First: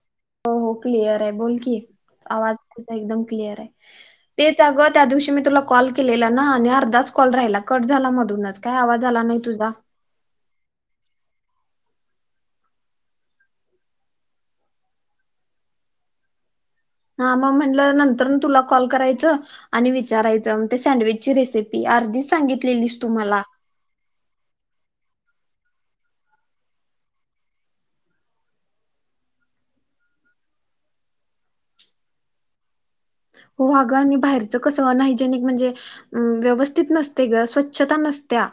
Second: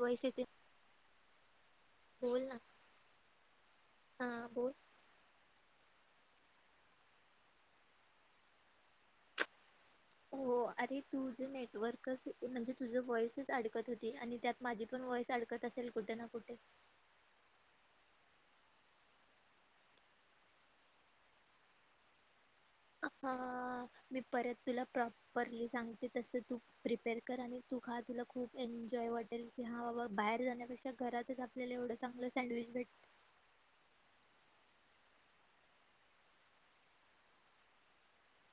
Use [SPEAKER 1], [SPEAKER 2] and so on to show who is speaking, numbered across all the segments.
[SPEAKER 1] Voice येते
[SPEAKER 2] हो-हो, clear आहे बोल की
[SPEAKER 1] बोल
[SPEAKER 2] आवाज
[SPEAKER 1] ना
[SPEAKER 2] तुझा एकदम क्लिअर आहे
[SPEAKER 1] हा
[SPEAKER 2] तेच
[SPEAKER 1] बोल
[SPEAKER 2] अंग त्या दिवशी मी तुला कॉल केलेला ना आणि अर्धाच कॉल राहिला कट झाला मधूनच काय आवाज आला नाही तुझा
[SPEAKER 1] हो, अरे तुझ नेटवर्कच म्हणजे तुझं व्हॉइसच अडकत होती आणि त्यात माझी पण व्हॉईस अडकत असेल कुठे ना कुठे
[SPEAKER 2] हा मग म्हंटलं नंतरन तुला कॉल करायचं आणि विचारायचं ते सँडविच ची रेसिपी अर्धीच सांगितलेलीस तु
[SPEAKER 1] हा
[SPEAKER 2] मला
[SPEAKER 1] मी परत तुला प्रॉपरली सांगते तस तू प्रिपेअर कर आणि तू खा तुला खूप एन्जॉय वाटेल की हा बाबा बाहेर जाण्यापेक्षा घरातच आपल्याला एवढं चांगलं सँडविच भेट
[SPEAKER 2] हो अगं आणि बाहेरचं कसं अनहायजेनिक म्हणजे हम्म, व्यवस्थित नसतयं गं स्वच्छता नसत्या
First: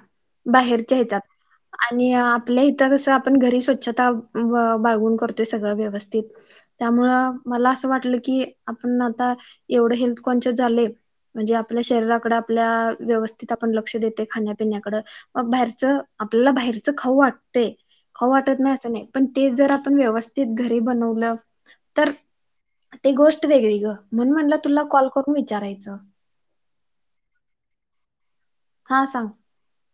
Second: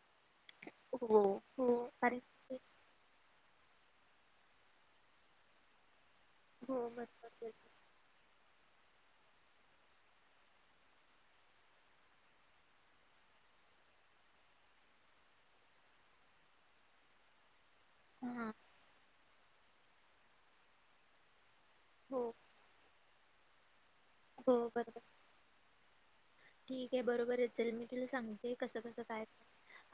[SPEAKER 2] बाहेरच्या
[SPEAKER 1] हो
[SPEAKER 2] हेच्यात
[SPEAKER 1] हो
[SPEAKER 2] आणि
[SPEAKER 1] कारण
[SPEAKER 2] लय इथं कसं आपण घरी स्वच्छता ब-बाळगून करतोय सगळं व्यवस्थित
[SPEAKER 1] हो
[SPEAKER 2] त्यामुळ
[SPEAKER 1] बरोबर बोल
[SPEAKER 2] मला असं वाटलं की आपण आता एवढं हेल्थ कॉन्शयस झालोय म्हणजे आपल्या शरीराकड आपल्या व्यवस्थित आपण लक्ष देतोय खाण्यापिण्याकड अं बाहेरच आपल्याला बाहेरचं खाऊ वाटतंय खाऊ
[SPEAKER 1] हा
[SPEAKER 2] वाटत नाही असं नाही पण ते जर आपण व्यवस्थित घरी बनवलं तर
[SPEAKER 1] हो
[SPEAKER 2] ते गोष्ट वेगळी गं म्हणून म्हणलं
[SPEAKER 1] हो
[SPEAKER 2] तुला
[SPEAKER 1] बरोबर
[SPEAKER 2] कॉल करून विचारायचं.
[SPEAKER 1] ठीक आहे, बरोबर आहे, चल मी तुला सांगते कसं-कसं
[SPEAKER 2] हा
[SPEAKER 1] काय
[SPEAKER 2] सांग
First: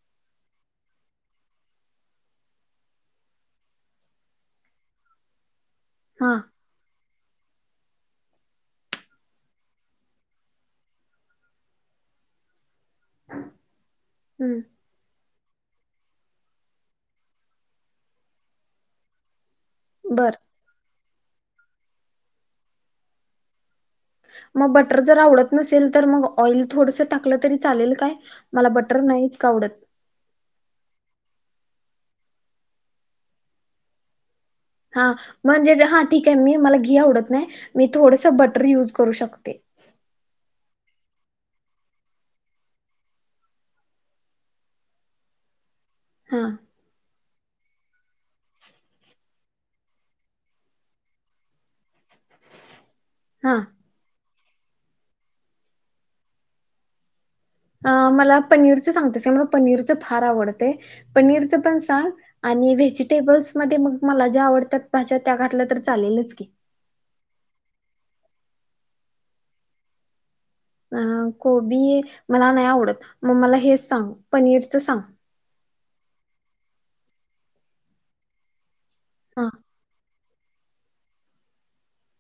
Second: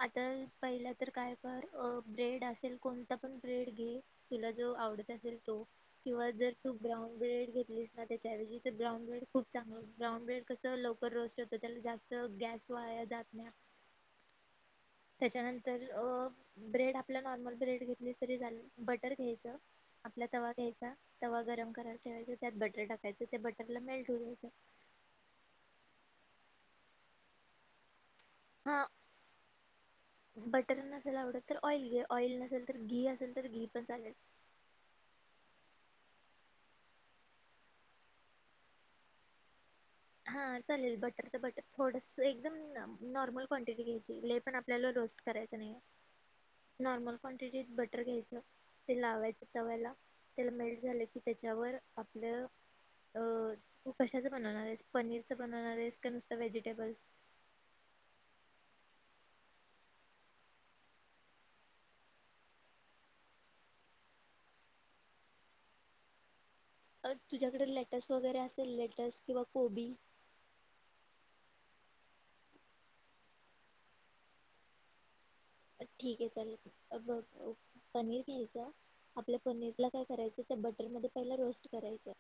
[SPEAKER 1] आता पहिला तर काय कर अ ब्रेड असेल कोणत पण ब्रेड घे, तुला जो आवडत असेल तो किंवा
[SPEAKER 2] हा
[SPEAKER 1] जर तू ब्राऊन ब्रेड घेतलीस ना त्याच्याऐवजी तर ब्राऊन ब्रेड खूप चांगलं ब्राउन ब्रेड कसं लवकर रोस् तसं त्याला जास्त गॅस वाया जात ना
[SPEAKER 2] हम्म
[SPEAKER 1] त्याच्यानंतर अ ब्रेड आपला नॉर्मल ब्रेड घेतलीस तरी झाल बटर घ्यायचं आपला
[SPEAKER 2] बर.
[SPEAKER 1] तवा घ्यायचा तवा गरम करायला ठेवायचा. त्यात बटर टाकायचं, त्या बटरला मेल्ट होऊ द्यायचं.
[SPEAKER 2] म बटर जर आवडत नसेल तर मग ऑइल थोडस टाकलं तरी चालेल काय? मला
[SPEAKER 1] हा
[SPEAKER 2] बटर नाही इतक आवडत.
[SPEAKER 1] बटर नसेल आवडत तर ऑइल घे. ऑइल नसेल तर घी असेल तर घी पण चालेल.
[SPEAKER 2] हा म्हणजे हा ठीके मी मला घी आवडत नाही मी थोडसं बटर युज करू शकते.
[SPEAKER 1] हा चालेल बटर त बटर थोडस एकदम नॉर्मल क्वांटिटी घ्यायची लइ पण आप आपल्याला रोस्ट करायचं नईये.
[SPEAKER 2] हा.
[SPEAKER 1] नॉर्मल क्वांटिटीत बटर घ्यायचं. ते लावायच तव्याला तेल मेल्ट झालं की त्येच्यावर आपलं अ
[SPEAKER 2] हां.
[SPEAKER 1] तू कशाचं बनवणारयस पनीरच बनवणारयस का नुसत व्हेजिटेबल्स.
[SPEAKER 2] अं मला पनीरचं सांगतेस मला पनीरचं फार आवडतंय. पनीरचं पण सांग, आणि व्हेजिटेबल्स मध्ये मग मला ज्या आवडत्यात भाज्या त्या घाटल्या तर चालेलच की
[SPEAKER 1] अ तुझ्याकडे लेटस वगैरे असेल लेटस किंवा कोबी
[SPEAKER 2] अं कोबी मला नाय आवडत मग मला हेच सांग पनीरचं सांग.
[SPEAKER 1] ठीके चालेल अबग अ पनीर घ्यायचं आपल्या
[SPEAKER 2] हा
[SPEAKER 1] पनीरला काय करायचं. [unintelligible] बटर मध्ये पहिला रोस्ट करायचं.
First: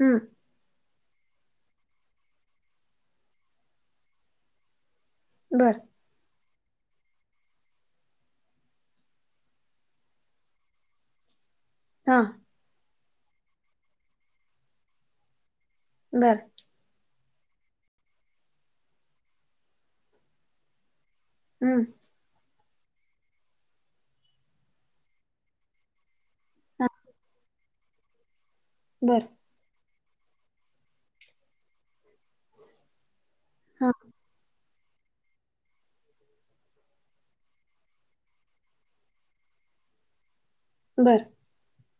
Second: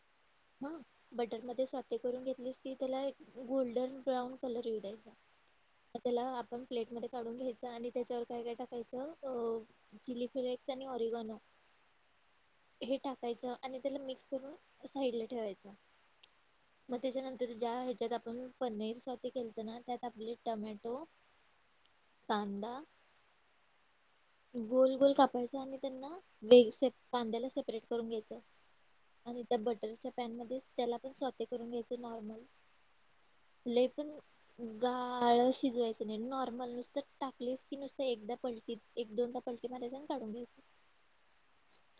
[SPEAKER 2] हम्म.
[SPEAKER 1] हा बटर मध्ये स्वाते करून घेतलीस कि त्याला एक गोल्डन ब्राऊन कलर येऊ द्यायचा.
[SPEAKER 2] बरं.
[SPEAKER 1] [unintelligible] त्याला आपण प्लेटमध्ये काढून घ्यायच आणि त्याच्यावर काय काय टाकायचं अं चिली फ्लेक्स आणि ओरिगोनो
[SPEAKER 2] [unintelligible]
[SPEAKER 1] हे टाकायचं आणि त्याला मिक्स करून साइडला ठेवायचं.
[SPEAKER 2] बरं.
[SPEAKER 1] मग त्याच्यानंतर ज्या ह्याच्यात आपण पनीर स्वते केलत ना त्यात आपले टमॅटो
[SPEAKER 2] अं
[SPEAKER 1] कांदा-गोल गोल कापायचा आणि त्यांना
[SPEAKER 2] हा
[SPEAKER 1] [unintelligible] कांद्याला सेपरेट करून घ्यायचं.
[SPEAKER 2] बरं.
[SPEAKER 1] आणि त्या बटरच्या पॅनमध्येच त्याला पण स्वते करून घ्यायच नॉर्मल लई
[SPEAKER 2] हा
[SPEAKER 1] पण गाळ शिजवायचं नई नॉर्मल नुसतं टाकलीस की नुसत एकदा पलटी एक दोनदा पल्टी मारायच अन काडून घ्यायच.
[SPEAKER 2] बरं.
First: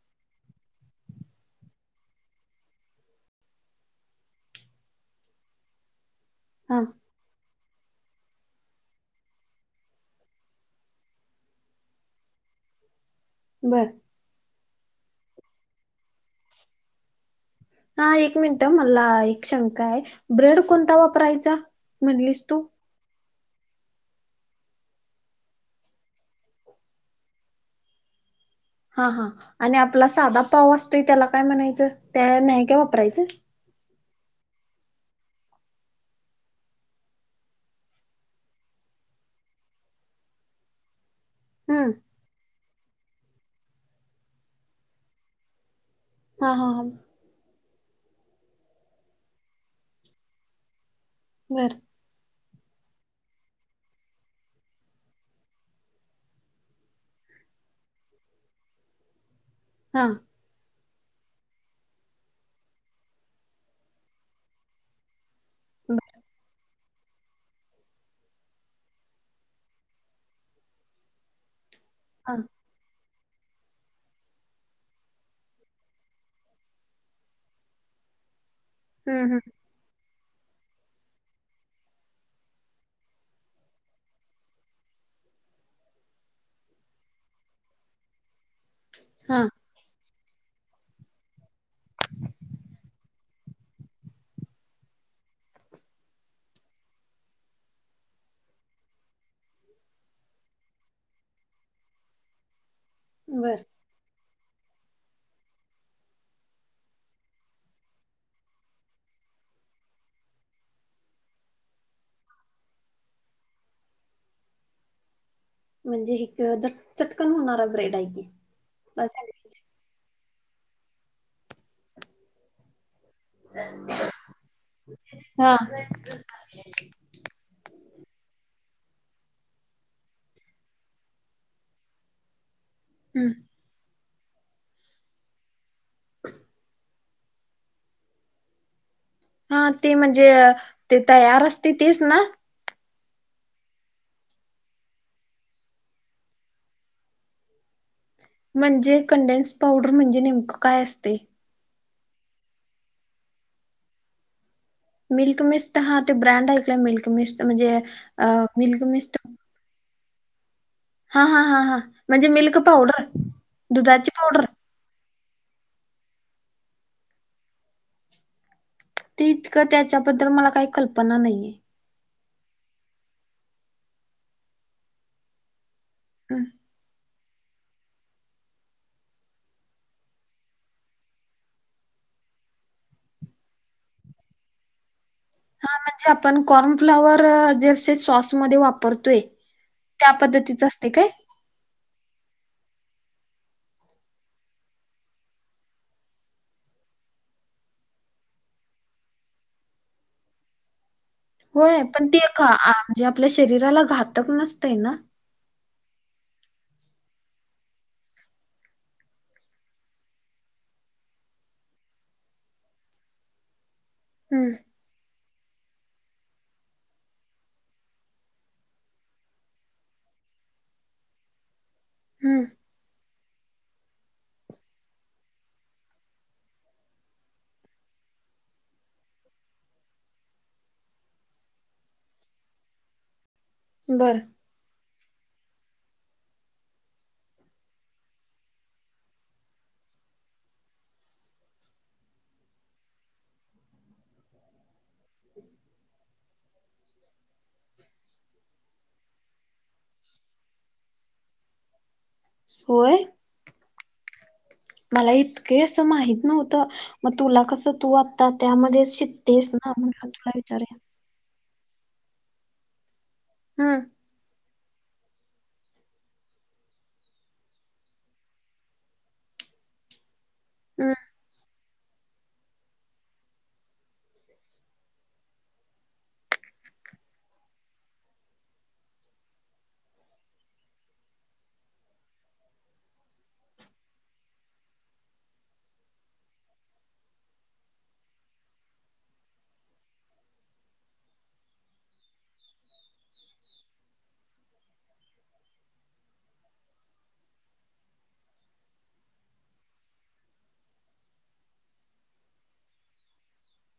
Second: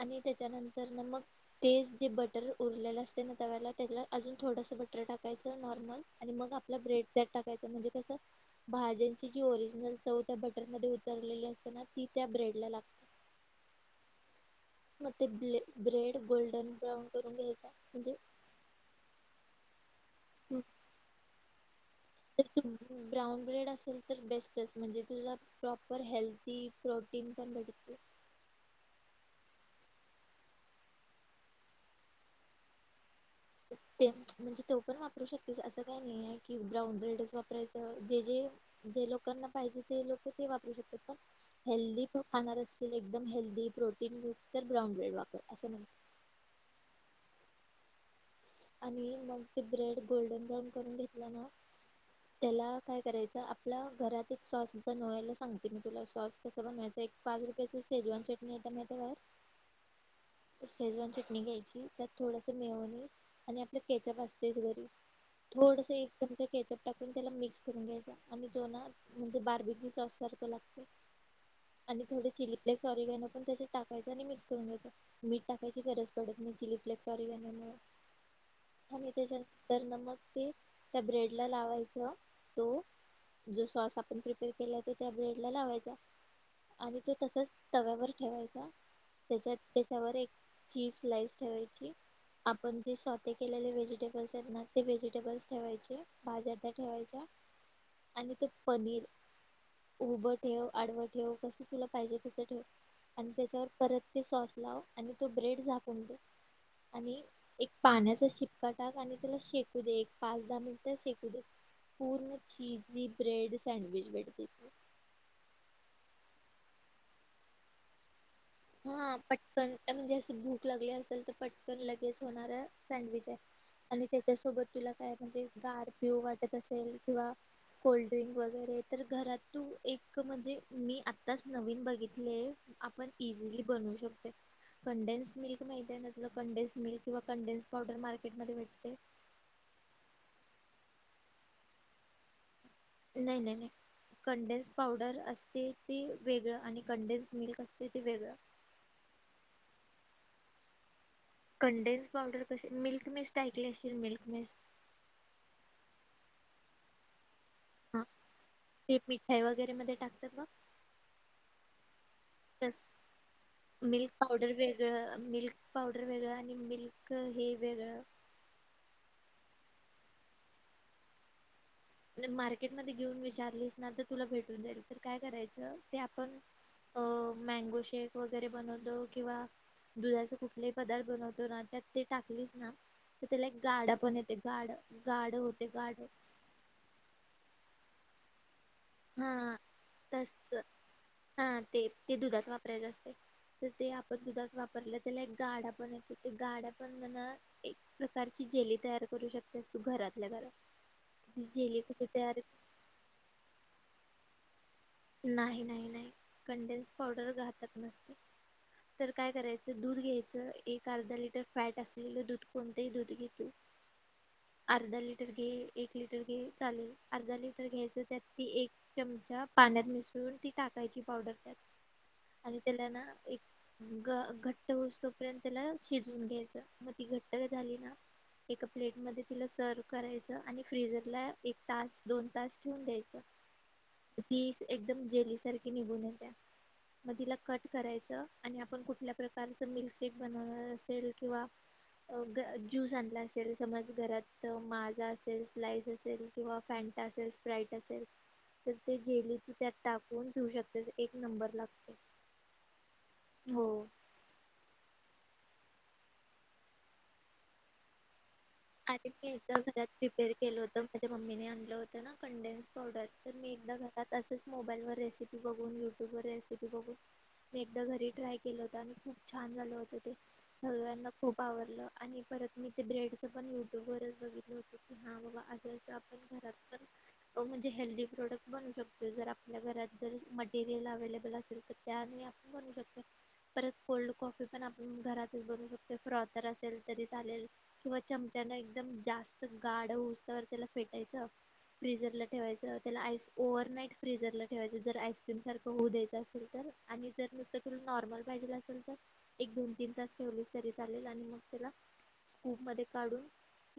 [SPEAKER 1] आणि त्याच्यानंतर न मग तेच जे बट तर उरलेलं असते ना तव्याला, त्याला अजून थोडंसं बटर टाकायचं, नॉर्मलऽ आणि मग आपला
[SPEAKER 2] हा
[SPEAKER 1] ब्रेड त्यात टाकायच, म्हणजे कसं भाज्यांची जी ओरिजिनल चव त्या बटर मध्ये उतरलेली असते ना, ती त्या ब्रेडला लागते. [inaudible]
[SPEAKER 2] बरं.
[SPEAKER 1] म ते ब्रेड, गोल्डन ब्रौन करून घेयचं.
[SPEAKER 2] हा एक मिनिट मला एक शंका आहे, ब्रेड कोणता वापरायचा, म्हटलीस तू?
[SPEAKER 1] ब्राऊन ब्रेड असेल तर बेस्टच, म्हणजे तुझा प्रॉपर हेल्दी प्रोटीन पण भेडते.
[SPEAKER 2] हा हा, आणि आपला साधा पाव असतोय त्याला काय म्हणायचं त्या नाही काय वापरायचं.
[SPEAKER 1] अ ते, म्हणजे तो पण वापरू शकतेस असं काही नाही आहे. की ब्राऊन ब्रेडच वापरायचं जे जे. जे लोकांना पाहिजे ते लोक ते वापरू शकतात पण
[SPEAKER 2] हम्म
[SPEAKER 1] हेल्दी प खाणार असतील एकदम हेल्दी प्रोटीन तर ब्राउन ब्रेड वापर असं म्हण.
[SPEAKER 2] हा हा हा,
[SPEAKER 1] आणि मग ते ब्रेड गोल्डन ब्राउन करून घेतला ना.
[SPEAKER 2] बर
[SPEAKER 1] त्याला काय करायचं आपल्या घरात एक सॉस बनवायला सांगते मी तुला सॉस कसं बनवायचं एक. पाच रुपयाची सेजवान चटणी एत्या माहितय बाळ.
[SPEAKER 2] हा,
[SPEAKER 1] सेजवान चटणी घ्यायची त्यात थोडसं मेयोनिज. आणि आपलं केचप असतेच घरी थोडस एक
[SPEAKER 2] बर
[SPEAKER 1] चमचा केचप. टाकून त्याला मिक्स करून घ्यायचा आणि तोन म्हणजे बार्बिकु सॉसारखं लागत. आणि थोड
[SPEAKER 2] हा
[SPEAKER 1] चिली फ्लेक्स ऑ रीगॅनो पण त्याच्यात टाकायचं आणि मिक्स करून घ्यायचं. मीठ टाकायची गरज पडत नाही चिली फ्लेप व ऑरीगॅनो मुळ. आणि
[SPEAKER 2] हम्म हम्म
[SPEAKER 1] त्याच्यानंतर ना मग ते त्या ब्रेडला लावायचं तो. जो सॉस आपण प्रिपेअर केलाय तो त्या ब्रेड लावायचा. आणि तो तसच तव्यावर ठेवायचा.
[SPEAKER 2] हा
[SPEAKER 1] त्याच्यात त्याच्यावर एक चीज स्लाइस ठेवायची आपण जे शॉ''--'' ते केलेले व्हेजिटेबल्स आहेत ना ते व्हेजिटेबल्स ठेवायचे भाज्या ठेवायच्या. आणि ते पनीर. उभं ठेव आडवं ठेव कसं तुला पाहिजेसं ठेव. आणि
[SPEAKER 2] बर
[SPEAKER 1] त्याच्यावर परत ते सॉस लाव आणि तो ब्रेड झाकून दे आणि. एक पाण्याचा शिपका टाक आणि त्याला शेकू दे एक पाच दहा मिनिट शेकू दे. पूर्ण चीजी ब्रेड सँडविच भेटतेत.
[SPEAKER 2] म्हणजे हीत झ चटकन होणारा ब्रेड आहे की. अ,
[SPEAKER 1] हा
[SPEAKER 2] सँडविच.
[SPEAKER 1] पटकन म्हणजे असं भूक लागली असेल तर पटकन लगेच होणार सँडविच आहे. आणि त्याच्यासोबत तुला काय म्हणजे
[SPEAKER 2] हा
[SPEAKER 1] गार पिऊ वाटत असेल किंवा. कोल्ड्रिंक वगैरे तर घरात तू एक म्हणजे मी आत्ताच नवीन बघितले. आपण
[SPEAKER 2] हम्म.
[SPEAKER 1] इझिली बनवू शकतोय. कंडेन्स मिल्क माहिती आहे ना तुला कंडेन्स मिल्क किंवा कंडेनस पावडर मार्केटमध्ये भेटतय.
[SPEAKER 2] हा, ते म्हणजे ते तयार असतय तीच ना.
[SPEAKER 1] नाही नाही नाही. कंडेन्स पावडर असते ते वेगळं आणि कंडेन्स मिल्क असते ते वेगळं.
[SPEAKER 2] म्हणजे कंडेन्स पावडर म्हणजे नेमकं काय असतय?
[SPEAKER 1] कंडेन्स पावडर कसे मिल्क मिस्ट ऐकली असशील मिल्क मिस्ट.
[SPEAKER 2] मिल्क मिस्ट हा ते ब्रँड हाय काय मिल्क मिस्ट म्हणजे मिल्क मिस्ट.
[SPEAKER 1] य वगैरेमध्ये टाकतात बग.
[SPEAKER 2] हा हा हां हां, म्हणजे मिल्क
[SPEAKER 1] तस
[SPEAKER 2] पावडर दुधाची पावडर.
[SPEAKER 1] वेगळं मिल्क पावडर वेगळं आणि मिल्क हे वेगळं.
[SPEAKER 2] ते इतकं त्याच्याबद्दल मला काही कल्पना नाहीये.
[SPEAKER 1] मार्केटमध्ये घेऊन विचारलीस ना तर तुला भेटून जाईल तर काय करायचं ते आपण.
[SPEAKER 2] हं.
[SPEAKER 1] हो मॅगो शेक वगैरे बनवतो किंवा. दुधाचा कुठलेही पदार्थ बनवतो ना त्यात ते टाकलीच ना. तिथं त्याला एक गाडा पण येते गाड गाड होते गाड
[SPEAKER 2] पण कॉर्नफ्लावर जेसे सॉसमध्ये वापर
[SPEAKER 1] हा तस हा ते ते दुधात वापरायच असते. तर ते आपण दुधात वापरलं त्याला एक गाडा पण येतो ते गाड्या पण म्हण एक प्रकारची जेली तयार करू शकतेस तू घरातल्या घरात ती जेली
[SPEAKER 2] होय पण
[SPEAKER 1] कशी
[SPEAKER 2] ते
[SPEAKER 1] तयार
[SPEAKER 2] का म्हणजे आपल्या शरीराला घातक नसतंय ना?
[SPEAKER 1] नाही नाही नाही कंडेन्स पावडर घातक नसते. तर काय करायचं दूध घ्यायचं एक अर्धा लिटर फॅट असलेलं दूध कोणतंही दूध घेतो [inaudible]
[SPEAKER 2] हम्म!
[SPEAKER 1] अर्धा लिटर घे एक लिटर घे चालेल अर्धा लिटर घ्यायचं त्यात ती एक चमचा पाण्यात मिसळून ती टाकायची पावडर
[SPEAKER 2] हम्म
[SPEAKER 1] त्यात आणि त्याला ना एक ग घट्ट होऊस तोपर्यंत त्याला शिजवून घ्यायचं मग ती घट्ट झाली ना एका प्लेट मध्ये तिला सर्व करायचं आणि फ्रीिझरला एक तास दोन तास ठेवून द्यायचं
[SPEAKER 2] बर!
[SPEAKER 1] की एकदम जेली सारखी निघून येत्या. म तिला कट करायचं आणि आपण कुठल्या प्रकारच मिल्कशेक बनवणार असेल किंवा अ ग ज्युस आणला असेल समज घरात माझा असेल स्लाईस असेल किंवा फँ- टा असेल स्प्राईट असेल तर ते जेली तु त्यात टाकून ठेऊ शकतेस एक नंबर लागते.
[SPEAKER 2] होय?
[SPEAKER 1] हो!
[SPEAKER 2] मला इतके असं माहित नव्हतं म तुला कसं तु ता त्यामध्ये
[SPEAKER 1] आणि मी
[SPEAKER 2] शितेस
[SPEAKER 1] एकदा
[SPEAKER 2] ना
[SPEAKER 1] घरात
[SPEAKER 2] म्हण्टलं तुला
[SPEAKER 1] प्रिपेअर केलं
[SPEAKER 2] विचारय
[SPEAKER 1] होतं माझ्या मम्मीने आणलं होतं ना कंडेन्स पावडर तर मी एकदा
[SPEAKER 2] हम्म
[SPEAKER 1] घरात अस तस मोबाईलवर रेसिपी बघून युट्यूब वर रेसिपी बघून मी एकदा घरी ट्राय केलं होत आणि खूप छान झालं होत ते
[SPEAKER 2] हम्म
[SPEAKER 1] सगळ्यांना खूप आवडलं आणि परत मी ते ब्रेड ते पण यूट्यूब वरच बघितलं होत की हा बाबा असेच आपण घरात पण अ म्हणजे हेल्दी प्रोडक्ट बनवू शकतो जर आपल्या घरात जर मटेरियल अवेलेबल असेल तर त्याने आ बनवू शकते. परत कोल्ड कॉफी पण आपण घरातच बनवू शकतो फ्रॉथर असेल तरी चालेल. किंवा चमचान एकदम जास्त गाढ उसार त्याल फेटायचं. फ्रीझरला ठेवायचं त्याला आईस ओव्हरनाईट, फ्रीझरला ठेवायचं जर आईस्क्रीम सारखं होऊ द्यायचं असेल तर आणि जर नुसतं तुला नॉर्मल पाहिजेल असेल तर? एक दोन तीन तास ठेवलीच तरी चालेल आणि मग त्याला कूप मध्ये काढून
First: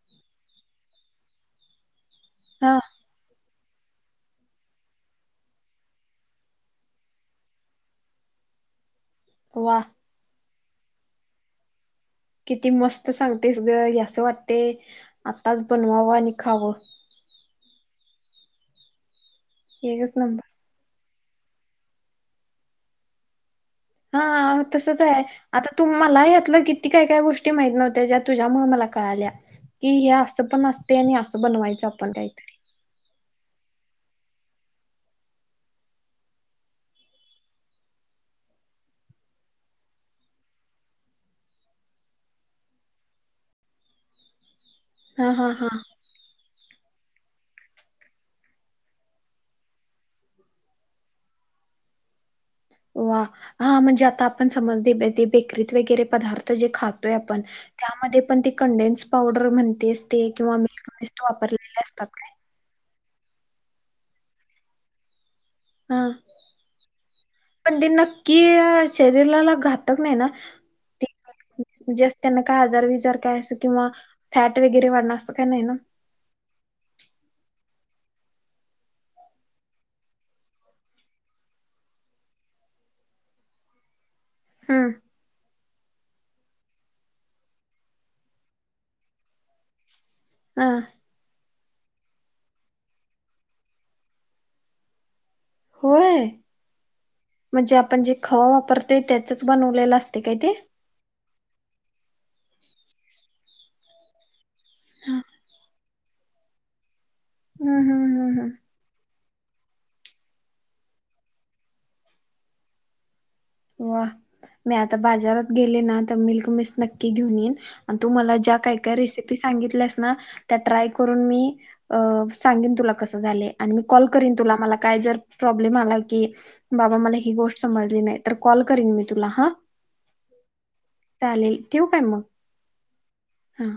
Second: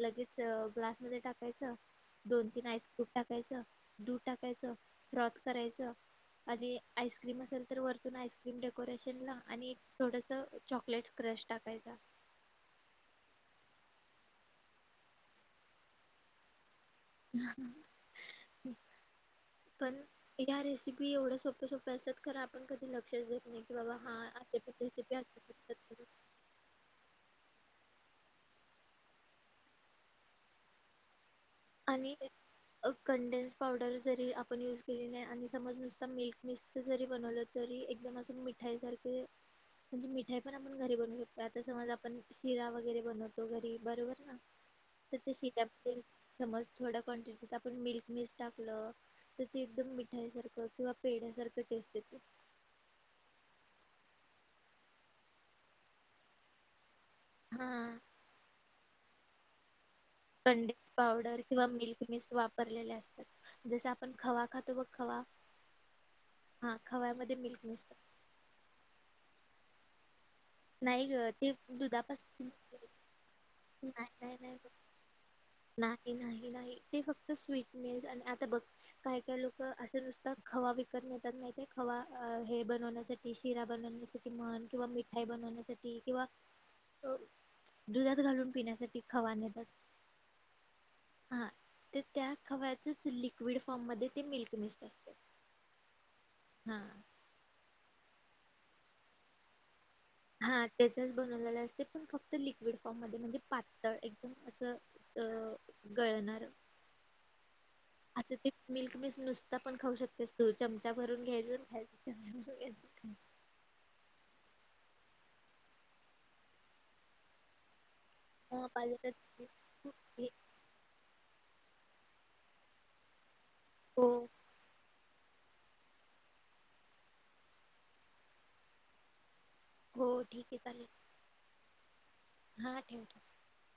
[SPEAKER 1] लगेच ग्लासमध्ये टाकायचं दोन तीन
[SPEAKER 2] हा
[SPEAKER 1] आईस तूप टाकायचं दूध टाकायचं फ्रॉथ करायचं आणि आइस्क्रीम असेल तर वरतून आईस्क्रीम डेकोरेशन ला आणि
[SPEAKER 2] वा
[SPEAKER 1] थोडस चॉकलेट क्रश टाकायचा
[SPEAKER 2] किती मस्त सांगतेस ग असं वाटते आताच बनवावं आणि खावं.
[SPEAKER 1] पण
[SPEAKER 2] एकच नंबर
[SPEAKER 1] या रेसिपी पी एवढं सोपे सोपे असत्यात खरं आपण कधी लक्षच देत नाही. की बाबा आते
[SPEAKER 2] हा
[SPEAKER 1] पण
[SPEAKER 2] तसच
[SPEAKER 1] रेसिपी
[SPEAKER 2] आहे
[SPEAKER 1] असू
[SPEAKER 2] आता
[SPEAKER 1] शकतात
[SPEAKER 2] तु
[SPEAKER 1] म्हणून.
[SPEAKER 2] मला ह्यातलं की ती काय काय गोष्टी माहित नव्हत्या ज्या तुझ्यामुळे मला कळाल्या की हे असं पण अस ते नाही असं बनवायचं आपण
[SPEAKER 1] आणि
[SPEAKER 2] काहीतरी
[SPEAKER 1] कंडेन्स पावडर जरी आपण यूज केलेली नाही आणि समज नुसत मिल्क मिक्स जरी बनवलं जरी एकदम अस मिठाईसारख म्हणजे मिठाई पण आपण घरी बनवू शकतो. आता समज आपण शिरा वगैरे बनवतो घरी बरोबर ना तर
[SPEAKER 2] हा
[SPEAKER 1] ते
[SPEAKER 2] हा
[SPEAKER 1] शीरा
[SPEAKER 2] हा
[SPEAKER 1] मध्ये समज थोड्या कॉन्टिटीत आपण मिल्क मिस टाकलं तर ते एकदम मिठाईसारखं किंवा पेढ्यासारखं टेस्ट येते
[SPEAKER 2] वा हा म्हणजे आता आपण समज बेकरीत वगैरे पदार्थ जे खात
[SPEAKER 1] हा
[SPEAKER 2] त्यामध्ये पण त कंडेनस पावडर म्हणतीस
[SPEAKER 1] कंडेनस पावडर किंवा मिल्क मिस्ट
[SPEAKER 2] काय
[SPEAKER 1] वापरलेले असतात जस आपण खवा खातो बघ खवा
[SPEAKER 2] हा
[SPEAKER 1] हा खव्यामध्ये मिल्क नस
[SPEAKER 2] कि शरीराला घातक नाही ना
[SPEAKER 1] नाही ग ते
[SPEAKER 2] जे अस त्यांना
[SPEAKER 1] दुधापासून
[SPEAKER 2] काय आजार विजार काय असं किंवा
[SPEAKER 1] नाही
[SPEAKER 2] फॅट वगैरे वाढणं असं काही नाही ना
[SPEAKER 1] ये नाही, नाही ते फक्त स्वीटनेस आणि आता बघ काही, काही लोक असे नुसत खवा विकत नेतात नाही ते खवा हे बनवण्यासाठी शिरा बनवण्यासाठी मन किंवा
[SPEAKER 2] हम्म
[SPEAKER 1] मिठाई बनवण्यासाठी किंवा दुधात घालून पिण्यासाठी खावा नेतात
[SPEAKER 2] हा
[SPEAKER 1] हा तर त्या खव्याचच लिक्विड फॉर्म मध्ये ते मिल्क मिस्ट असतय
[SPEAKER 2] होय! म्हणजे आपण जे खवा वापरतोय त्याचच बनवलेलं असते काय ते?
[SPEAKER 1] त्याचाच बनवलेला असते पण फक्त लिक्विड फर्म मध्ये म्हणजे पातळ एकदम
[SPEAKER 2] हम्म
[SPEAKER 1] अ गळणार
[SPEAKER 2] हम्म
[SPEAKER 1] असं
[SPEAKER 2] हम्म
[SPEAKER 1] ते
[SPEAKER 2] हम्म
[SPEAKER 1] मिल्क मिस्ट नुसता पण खाऊ शकतेस तू चमचा भरून घ्यायच खायच चमचा भरून घ्यायचं
[SPEAKER 2] वा मी आता बाजारात गेले ना तर मिल्क मिस्ट नक्की घेऊन येईन तू मला ज्या
[SPEAKER 1] हो
[SPEAKER 2] काय, काय
[SPEAKER 1] पाहिजे
[SPEAKER 2] रेसिपी
[SPEAKER 1] तर
[SPEAKER 2] सांगितल्यास ना त्या ट्राय करून मी सांगेन तुला कसं झालंय. आणि मी कॉल
[SPEAKER 1] हो
[SPEAKER 2] करीन तुला मला काय जर प्रॉब्लेम आला की बाबा मला ही गोष्ट समजली नाही तर कॉल करीन मी तुला हा
[SPEAKER 1] हो ठीक आहे चालेल
[SPEAKER 2] चालेल ठेवू काय मग
[SPEAKER 1] हा ठेव की
[SPEAKER 2] हा